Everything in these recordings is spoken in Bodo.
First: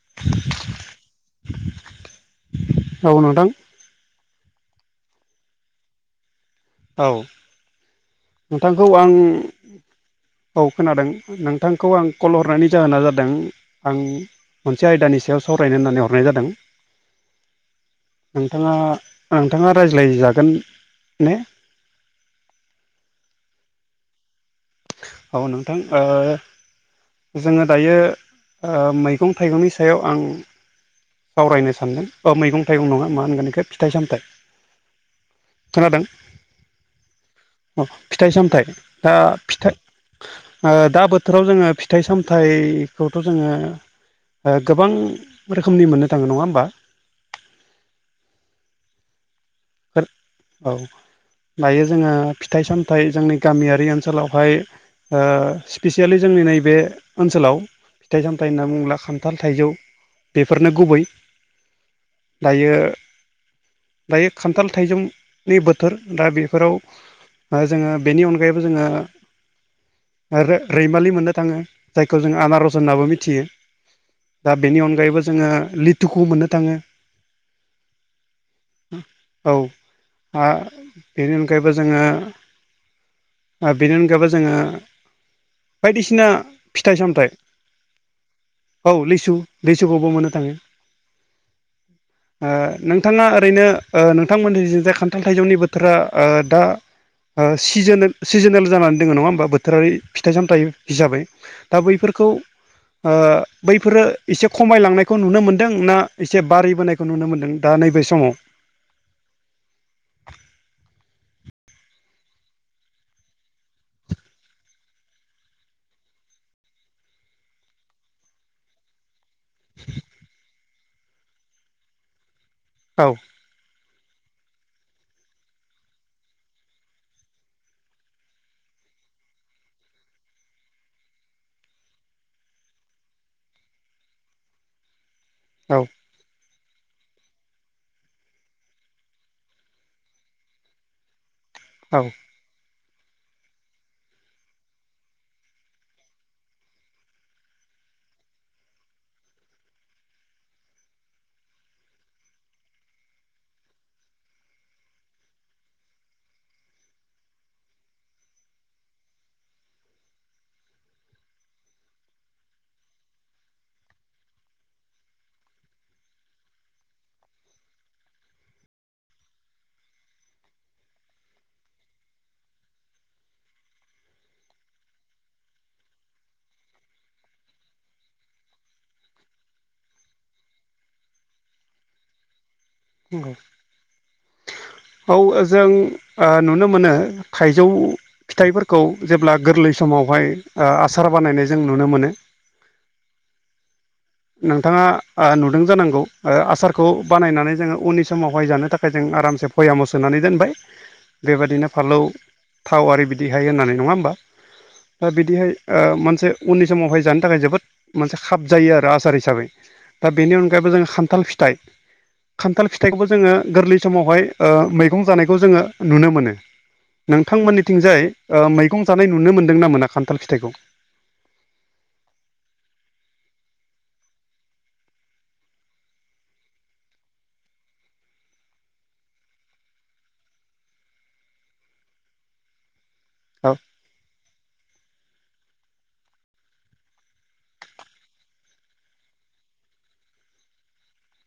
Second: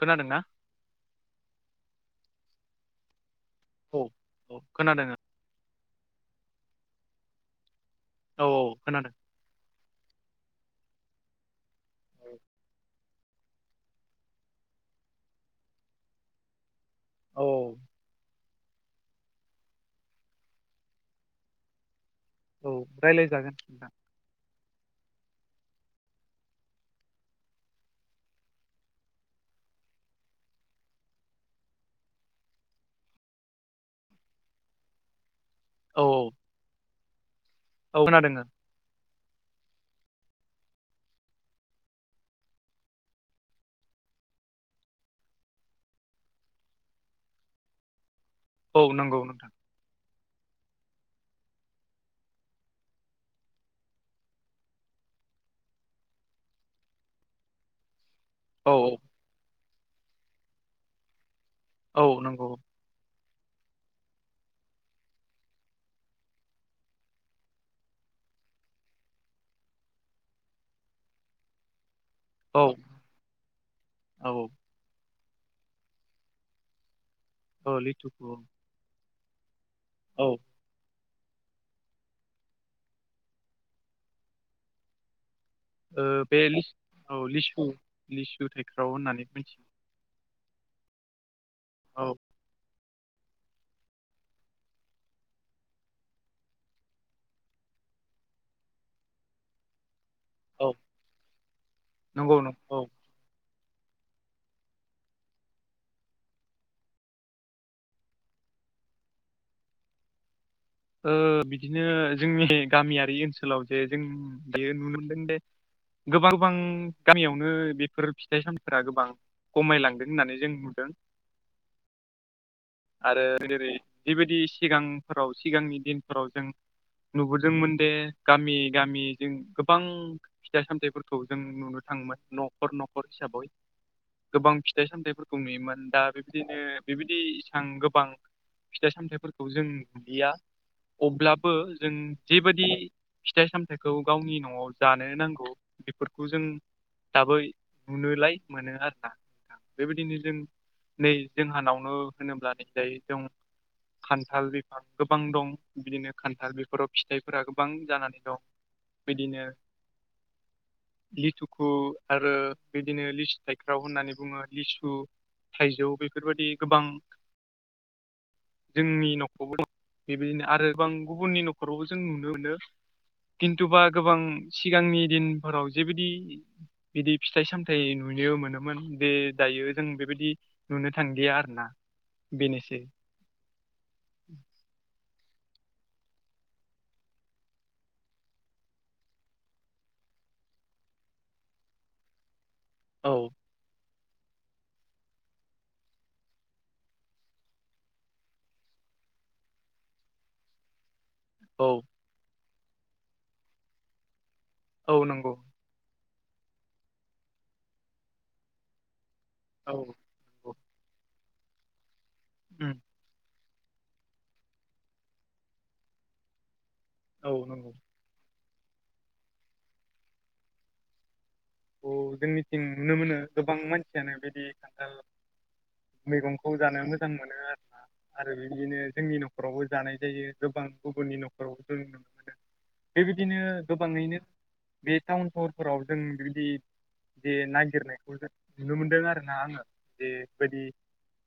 खोनादों ना? औ नोंथां। औ औ खोनादों। औ औ नोंथांखौ आं खोनादों औ खोनादों नों नोंथांखौ आं कल हरनायनि जाहोना जादों। आं मोनसे आयदानि सायाव सावरायनो होननानै हरनाय जादों। औ नोंथाङा नोंथाङा रायज्लायजागोन ने औ रायज्लायजागोन नोंथां ‌। औ नोंथां ओ जोङो दायो मैगं थाइगंनि सायाव आं सावरायनो सानगोन अ मैगं थाइगं नङा मा होनगोन बेखौ फिथाइ सामथायाइ औ खोनादों? औ औ फिथाइ खोनादों सामथायाइ दा फिथाइ ओ दा बोथोराव जोङो फिथाइ सामथायाइखौथ' जोङो ओ गोबां रोखोमनि मोननो थाङो नङा होमबा? औ नंगौ नोंथां। औ दायो जोङो फिथाइ सामथाइ जोंनि गामियारि ओनसोलावहाय ओ स्पिसियेलि जोंनि नैबे ओनसोलाव फिथाइ सामथाइ फिथाय होनना औ बुङोब्ला खान्थाल थाइजौ बेफोरनो गुबै। औ नंगौ दायो दायो खान्थाल थाइजौनि बोथोर दा बेफोराव ओ जोङो बेनि अनगायैबो जोङो ओ रैमालि मोननो थाङो। जायखौ जों औ आनारस होननाबो मिथियो औ दा बेनि अनगायैबो जोङो लिथुखौ मोननो थाङो। औ लिथुखौ औ औ आ बेनि अनगायैबो जोङो ओ बेनि अनगायैबो जोङो ओ बायदिसिना बे फिथाइ औ सामथायाइ लिसु लिसु थाइख्राव औ होननानै लिसु मिथियो लिसु सुखौबो मोननो थाङो औ ओ नोंथाङा ओरैनो ओ नोंथांमोननि जे खान्थाल थाइजौनि बोथोरा ओ दा ओ सिजोन सिजोनेल जानानै दङ नङा होमबा बोथोरारि फिथाइ सामथाइ औ हिसाबै दा बैफोरखौ नंगौ नंगौ औ ओ बैफोरो एसे खमायलांनायखौ नुनो मोन्दों ना एसे बारिबोनायखौ नुनो मोन्दों दा नैबे समाव [inaudible] ओ बिदिनो जोंनि गामियारि ओनसोलाव जे जों दायो नुनो मोनदों दे गोबां गोबां गामियावनो बेफोर फिथाइ सामथाइफोरा गोबां कमाय लांदों होननानै जों नुदों। औ आरो जेरै जिबायदि सिगांफोराव सिगांनि दिनफोराव जों नुबोदोंमोन दे गामि गामि जों गोबां फिथाइ सामथाइफोरखौ जों नुनो थाङोमोन नखर नखर हिसाबै गोबां फिथाइ सामथाइफोर खौ औ नुयोमोन दा बेबायदिनो बेबायदि आं गोबां फिथाइ सामथाइफोरखौ जों नुलिया अब्लाबो जों औ जेबादि फिथाइ सामथाइखौ गावनि न'वाव जानो नांगौ बेफोरखौ जों दाबै नुनोलाय मोनो आरोना‌। बेबायदिनो जों नै जोंहानावनो होनोब्ला नैजाय जों [unintelligible] खान्थाल बिफां गोबां दं बिदिनो खान्थाल बेफोराव फिथाइफोरा गोबां जानानै दं। बिदिनो लिथुखु आरो बिदिनो लिसु थाइख्राव होननानै बुङो लिसु थाइजौ बेफोरबायदि गोबां जोंनि न'खरावबो [unintelligible] बेबायदिनो आरोबां गुबुननि नखरावबो जों नुनो मोनो। दिनतु बा गोबां सिगांनि दिनफोराव जिबादि बिदि फिथाइ सामथाइ नुनो मोनोमोन बे दायो जों बेबादि नुनो थांलिया आरोना। बेनोसै नंगौ औ जों ओ नुनो मोनो थाइजौ फिथाइफोरखौ जेब्ला गोरलै समावहाय ओ आसार बानायनाय जों नुनो मोनो। औ नोंथाङा ओ नुदों जानांगौ ओ आसारखौ बानायनानै जोङो उननि समावहाय जानो थाखाय जों आरामसे भोयामाव सोनानै दोनबाय। बेबायदिनो औ फालौ थाव आरि बिदिहाय होननानै नङा ओमबा औ दा नंगौ बिदिहाय ओ मोनसे उननि समावहाय जानो थाखाय जोबोद मोनसे खाब जायो आरो आसार हिसाबै औ दा बेनि नंगौ अनगायैबो जोङो खान्थाल फिथाइ खान्थाल उम फिथाइखौबो जोङो गोरलै समावहाय ओ मैगं जानायखौ जोङो नुनो मोनो औ नंगौ नोंथांमोननिथिंजाय ओ मैगं जानाय नुनो मोन्दोंना मोना खान्थाल फिथाइखौ औ जोंनिथिं नुनो मोनो गोबां मानसियानो बिदि खान्थाल मैगंखौ जानो मोजां मोनो आरोना। आरो बिदिनो जोंनि नखरावबो जानाय जायो गोबां गुबुननि नखरावबो जों मोनो [inaudible] बेबायदिनो औ गोबाङैनो बे टाउन सहरफोराव जों बि दि जे नागिरनायखौ नुनो मोनदों आरोना आङो बेबायदि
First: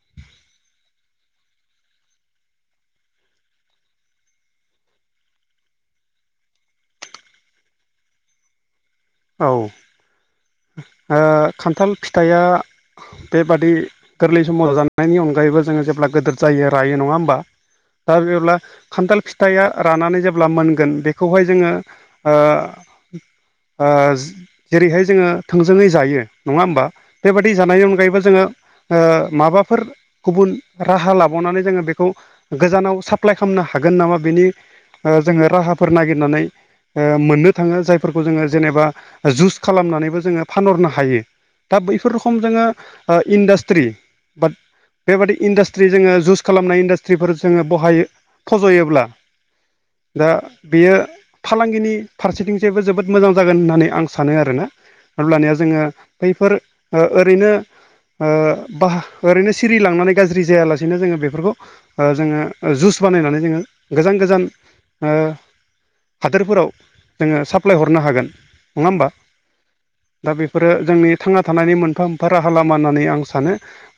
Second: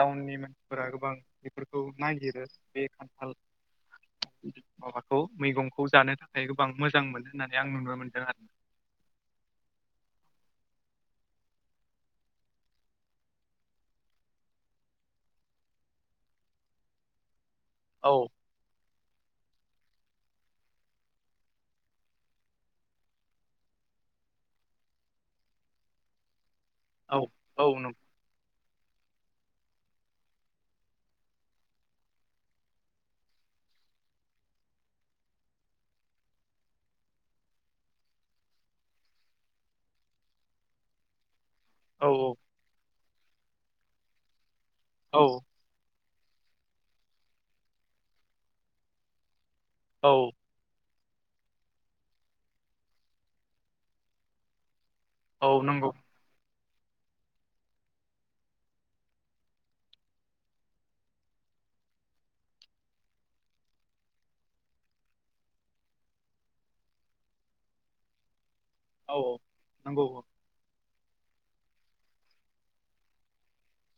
टाउननि मानसिफोरा गोबां बेफोरखौ नागिरो बे खान्थाल बि माबाखौ मैगंखौ जानो थाखाय गोबां मोजां मोनो होननानै आं नुनो मोनदों आरोना औ ओ खान्थाल फिथाइया बेबादि गोरलै समाव जानायनि अनगायैबो जोङो जेब्ला गोदर जायो रायो नङा ओमबा दा औ जेब्ला खान्थाल फिथाइया रानानै जेब्ला मोनगोन बेखौहाय जोङो ओ ओ जेरैहाय जोङो थोंजोङै जायो नङा ओमबा? औ बेबायदि औ जानायनि नंगौ अनगायैबो जोङो ओ माबाफोर गुबुन राहा लाबावनानै जोङो बेखौ गोजानाव साप्लाय खालामनो हागोन नामा बेनि ओ जोङो राहाफोर नागिरनानै ओ मोननो थाङो जायफोरखौ जोङो जेनेबा जुस खालामनानैबो जोङो फानहरनो हायो दा औ बैफोर रखम जोङो ओ इन्डास्ट्रि बाट औ बेबादि इडास स्ट्रि जोङो जुस खालामनाय इन्डास्ट्रिफोर जोङो बहायो फज'योब्ला दा औ बेयो फालांगिनि फारसेथिंसायबो जोबोद मोजां जागोन होननानै आं सानो आरोना। औ अब्लानिया जोङो नंगौ बैफोर ओरैनो ओ बाह ओरैनो सिरि लांनानै गाज्रि जायालासेनो जोङो बेफोरखौ जोङो जुइस बानायनानै जोङो गोजान गोजान ओ हादोरफोराव ओ जोङो साप्लाय हरनो हागोन नङा होमबा औ नंगौ औ दा बे आरो जोंनि थांना थानायनि मोनफा मोनफा राहा लामा होननानै आं सानो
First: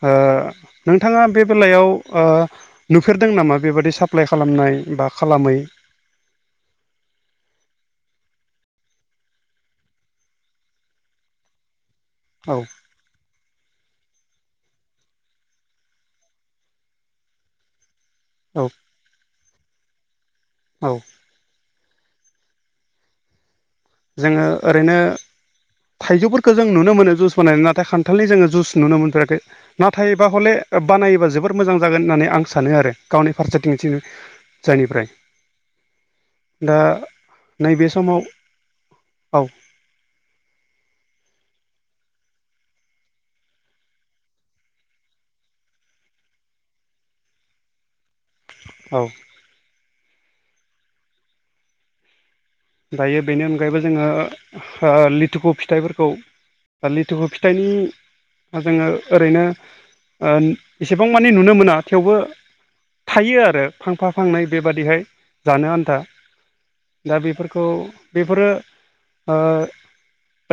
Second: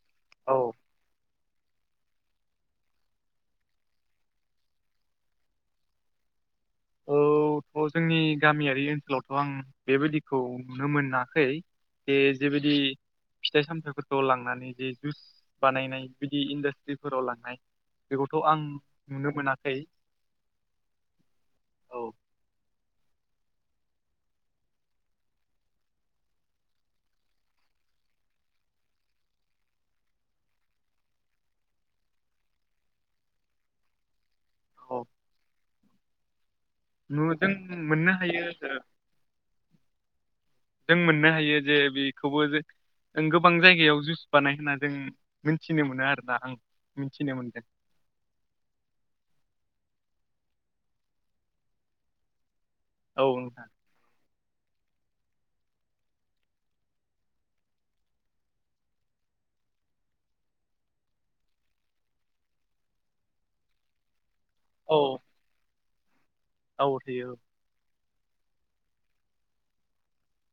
ओ नोंथाङा बे बेलायाव नुफेरदों नामा बेबादि साप्लाइ खालामनाय बा खालामैनो औ। थ' जोंनि गामियारि ओनसोलावथ' आं बेबादिखौ नुनो मोनाखै बे औ जेबादि फिथाइ सामथाइफोरखौ लांनानै जे जुस बानायनाय बिदि इन्डास्ट्रिफोराव लांनाय बेखौथ' औ आं नुनो मोनाखै। औ। औ। जोङो ओरैनो ओ थाइजौफोरखौ जों नुनो मोनो जुस बानायनानै नाथाय खानथालनि जोङो जुस नुनो मोनफेराखैनो नाथायबा हले बानायोबा जोबोर मोजां जागोन होननानै आं सानो आरो गावनि फारसेथिंनोसो औ जायनिफ्राय दा नु जों नैबे समाव [unintelligible] औ। जों मोननो हायो जे बेखौबो जों गोबां जायगायाव जुस बानाय होनना जों मिथिनो मोनो आरोना आं मिथिनो मोनदों औ। दायो औ बेनि नोंथां अनगायैबो जोङो लिथुखु फिथाइफोरखौ दा लिथुखौ फिथाइनि जोङो ओरैनोओ एसेबां मानि नुनो मोना थेवबो थायो आरो। फांफा फांनै औ बेबादिहाय जानो आनथा औ दा थायो बेफोरो खौ बेफोरो आंओ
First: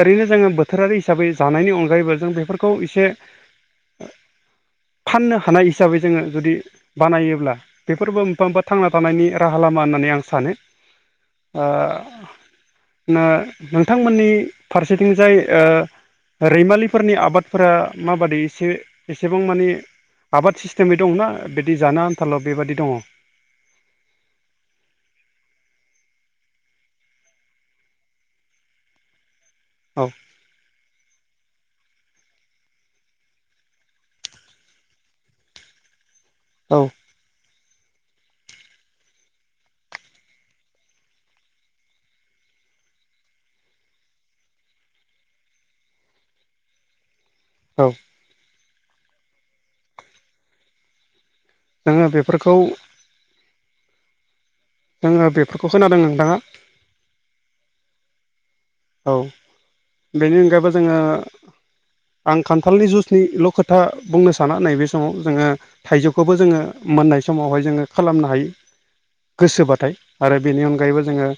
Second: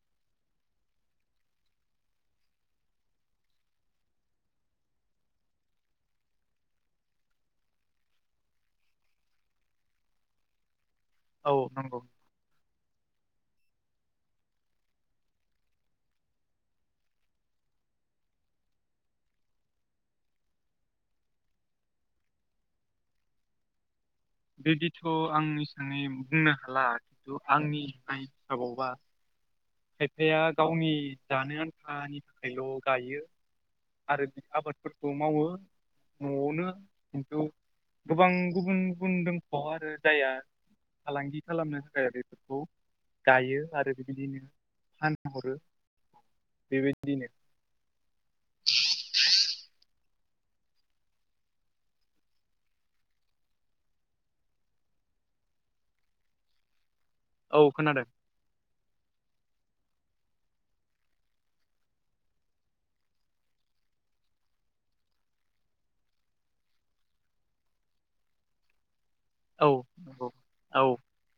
ओरैनो जोङो बोथोरारि हिसाबै जानायनि अनगायैबो जों बेफोरखौ एसेसो फाननो हानाय हिसाबै जोङो जुदियो बानायोब्ला बेफोरबो मोनफा मोनफा थांना थानायनि राहा लामा होननानै आं सानो। औ नंगौ नोंथांमोननि फारसेथिं जायो रैमालिफोरनि आबादफोरा माबादि एसे एसेबां माने आबाद सिस्टेमै दङना बिदि जान आनथाल' बेबायदि दङ। बिदिथ' आं इसांयै बुंनो हाला खिन्थु आंनि हिसबावबा औ खायफाया गावनि जानो आन्थानि थाखायल' गायो आरो बि आबादफोरखौ मावो न'आवनोओ खिन्थु गोबां गुबुन गुबुन दोंख'आव आरो जाया ओ फालांगि खालामनो थाखाय बेफोरखौ गायो आरो बिबादिनो फानहरो बेबादिनो औ। [unintelligible] नोङो बेफोरखौ जोङो बेफोरखौ खोनादों नोंथाङा औ खोनादों। औ बेनि अनगायैबो जोङोओ आं खान्थालनि जुइसनिल' खोथा बुंनो साना नैबे समाव जोङो थाइजौखौबो जोङो मोननाय समावहाय जोङो खालामनो हायो। औ गोसोबाथाय नंगौ आरो बेनि औ अनगायैबो जोङो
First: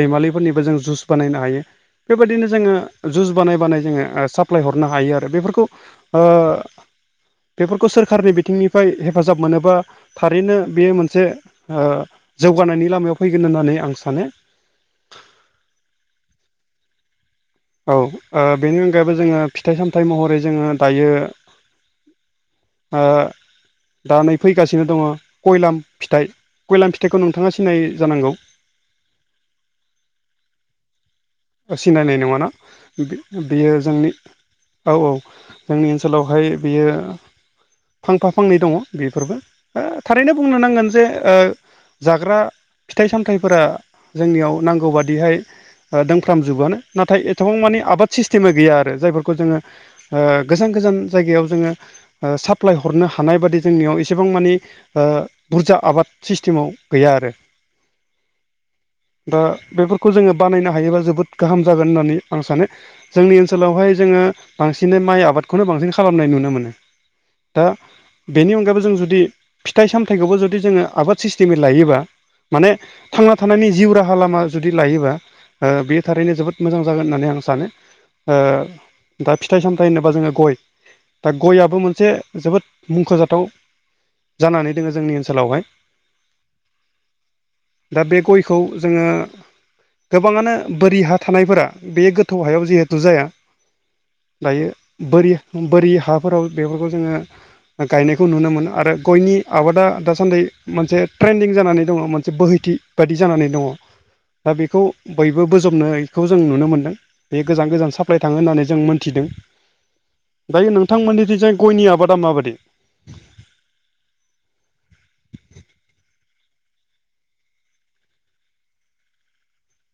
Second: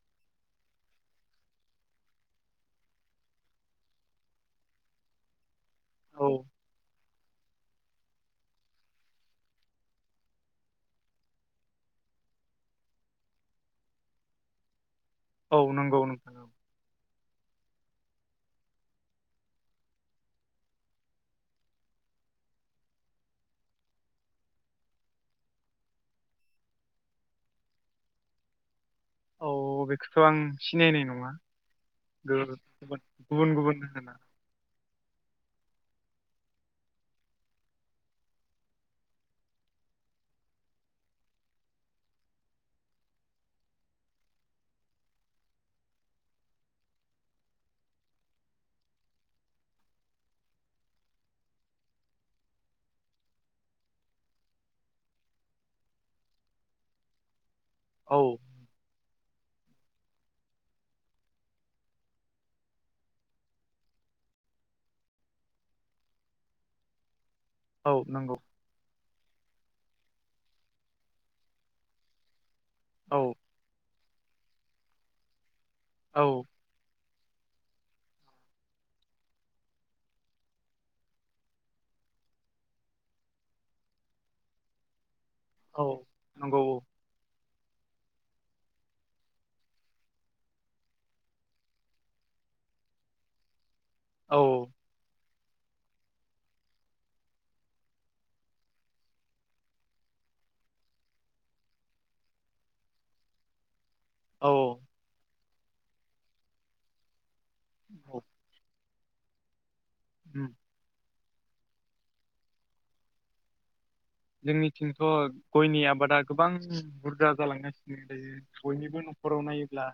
रैमालिफोरनिबो जों जुइस बानायनो हायो बेबायदिनो जोङो जुस बानाय बानाय जोङो साप्लाय हरनो हायो आरो बेफोरखौ ओ औ बेफोरखौ सोरखारनि बिथिंनिफ्राय हेफाजाब मोनोबा थारैनो बेयो मोनसे ओ जौगानायनि लामायाव फैगोन होननानै आं सानो औ नंगौ नोंथां औ औ बेनि अनगायैबो जोङो फिथाइ सामथाइ महरै जोङो दायो ओ दा नै फैगासिनो दङ खयलाम फिथाइ खयलाम फिथाइखौ नोंथाङा सिनाय जानांगौ औ बेखौथ' आं सिनायनाय नङा सिनायनाय नङाना गो- गुबुन गुबुन बेयो गुबुन जोंनि होनोना औ औ जोंनि ओनसोलावहाय बियो फांफा फांनै दङ बेफोरबो थारैनो बुंनो नांगोन जे ओ जाग्रा फिथाइ सामथाइफोरा जोंनियाव नांगौ बादिहाय फ्रामजोबोयानो नाथाय एथबां मानि आबाद सिस्टेमबो गैया आरो जायफोरखौ जोङो ओ गोजान गोजान जायगायाव जोङो साप्लाय हरनो हानाय बादि जोंनियाव एसेबां मानि बुरजा आबाद सिस्टेमाव गैया आरो औ दा बेफोरखौ जोङो बानायनो हायोबा जोबोद गाहाम जागोन होननानै आं सानो जोंनि ओनसोलावहाय जोङो बांसिनै माइ आबादखौनो बांसिन खालामनाय नुनो मोनो दा औ नंगौ बेनि अनगायैबो जों जुदि फिथाइ सामथाइखौबो जुदि जोङो आबाद सिस्टेमै लायोबा माने औ थांना थानायनि जिउ राहा राहा लामा जुदि लायोबा बे थारैनो औ जोबोद मोजां जागोन होननानै आं सानो दा फिथाइ सामथाइ होनोबा जोङो गय दा गयाबो मोनसे जोबोद मुंख'जाथाव जानानै दोङो जोंनि ओनसोलावहाय औ नंगौ औ दा बे गयखौ जोङो गोबाङानो बोरि हा थानायफोरा बे गोथौ हायाव जिहेथु जाया औ दायो बोरि बोरि हाफोराव बेफोरखौ जोङो गायनायखौ नुनो मोनो आरो गयनि आबादा दासान्दि मोनसे ट्रेन्दिं जानानै दङ मोनसे बोहैथि बादि जानानै दङ औ दा बेखौ बयबो बोजबनायखौ जों नुनो मोनदों बे गोजान गोजान औ साप्लाइ थाङो होननानै जों मोन्थिदों उम। दायो नोंथांमोननि दि जाय गयनि आबादा माबायदि जोंनिथिंथ' गयनि आबादा गोबां बुरजा जालांगासिनो दायो बयनिबो न'खराव नायोब्ला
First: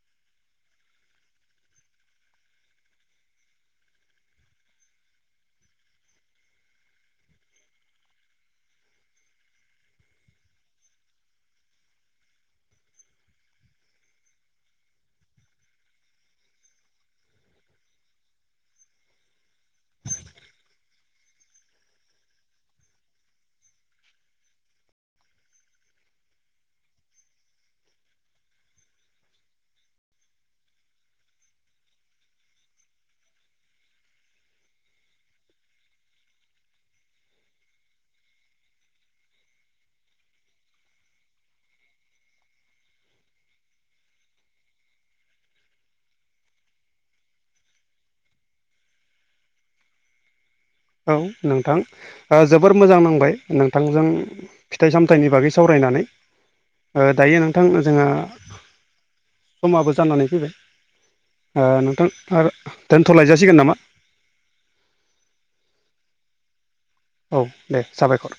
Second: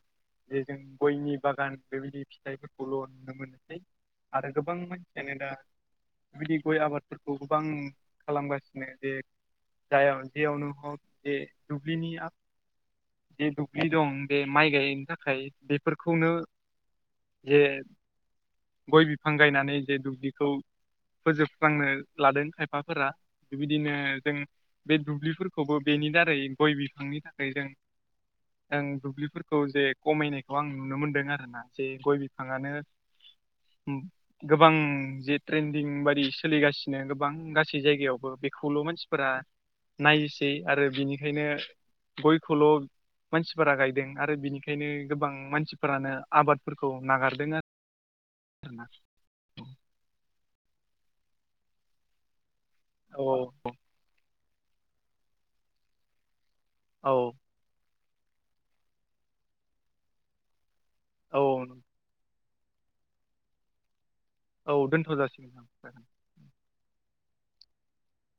जे जों गयनि बागान बेबायदि फिथाइफोरखौल' नुनो मोनसै आरो गोबां मानसियानो दा बिदि गय आबादफोरखौ गोबां खालामगासिनो जे जाय जेयावनो हक जे दुब्लिनि बे दुब्लि दं बे माइ गायनो थाखाय बेफोरखौनो जे गय बिफां गायनानै जे दुब्लिखौ फोजोबस्रांनो लादों खायफाफोरा बेबायदिनो जों बे दुब्लिफोरखौबो बेनि दारै गय बिफांनि थाखाय जों आं दुब्लिफोरखौ जे खमायनायखौ आं नुनो मोनदों आरो ना जे गय बिफाङानो औ गोबां जे ट्रेन्दिं बायदि सोलिगासिनो गोबां गासै जायगायावबो बेखौल' मानसिफोरा नायोसै आरो बिनिखायनो गयखौल' मानसिफोरा गायदों आरो बिनिखायनो गोबां मानसिफोरानो आबादफोरखौ नागारदों आरो [inaudible] औ नोंथां जोबोर मोजां औ नांबाय नोंथांजों फिथाइ सामथाइनि बागै सावरायनानै औ दायो नों थां जोंहा समाबो जानानै फैबाय औ ओ नोंथां आर दोनथ'लायजासिगोन नामा? औ दोन्थ' जासिगोन [unintelligible] औ दे साबायखर।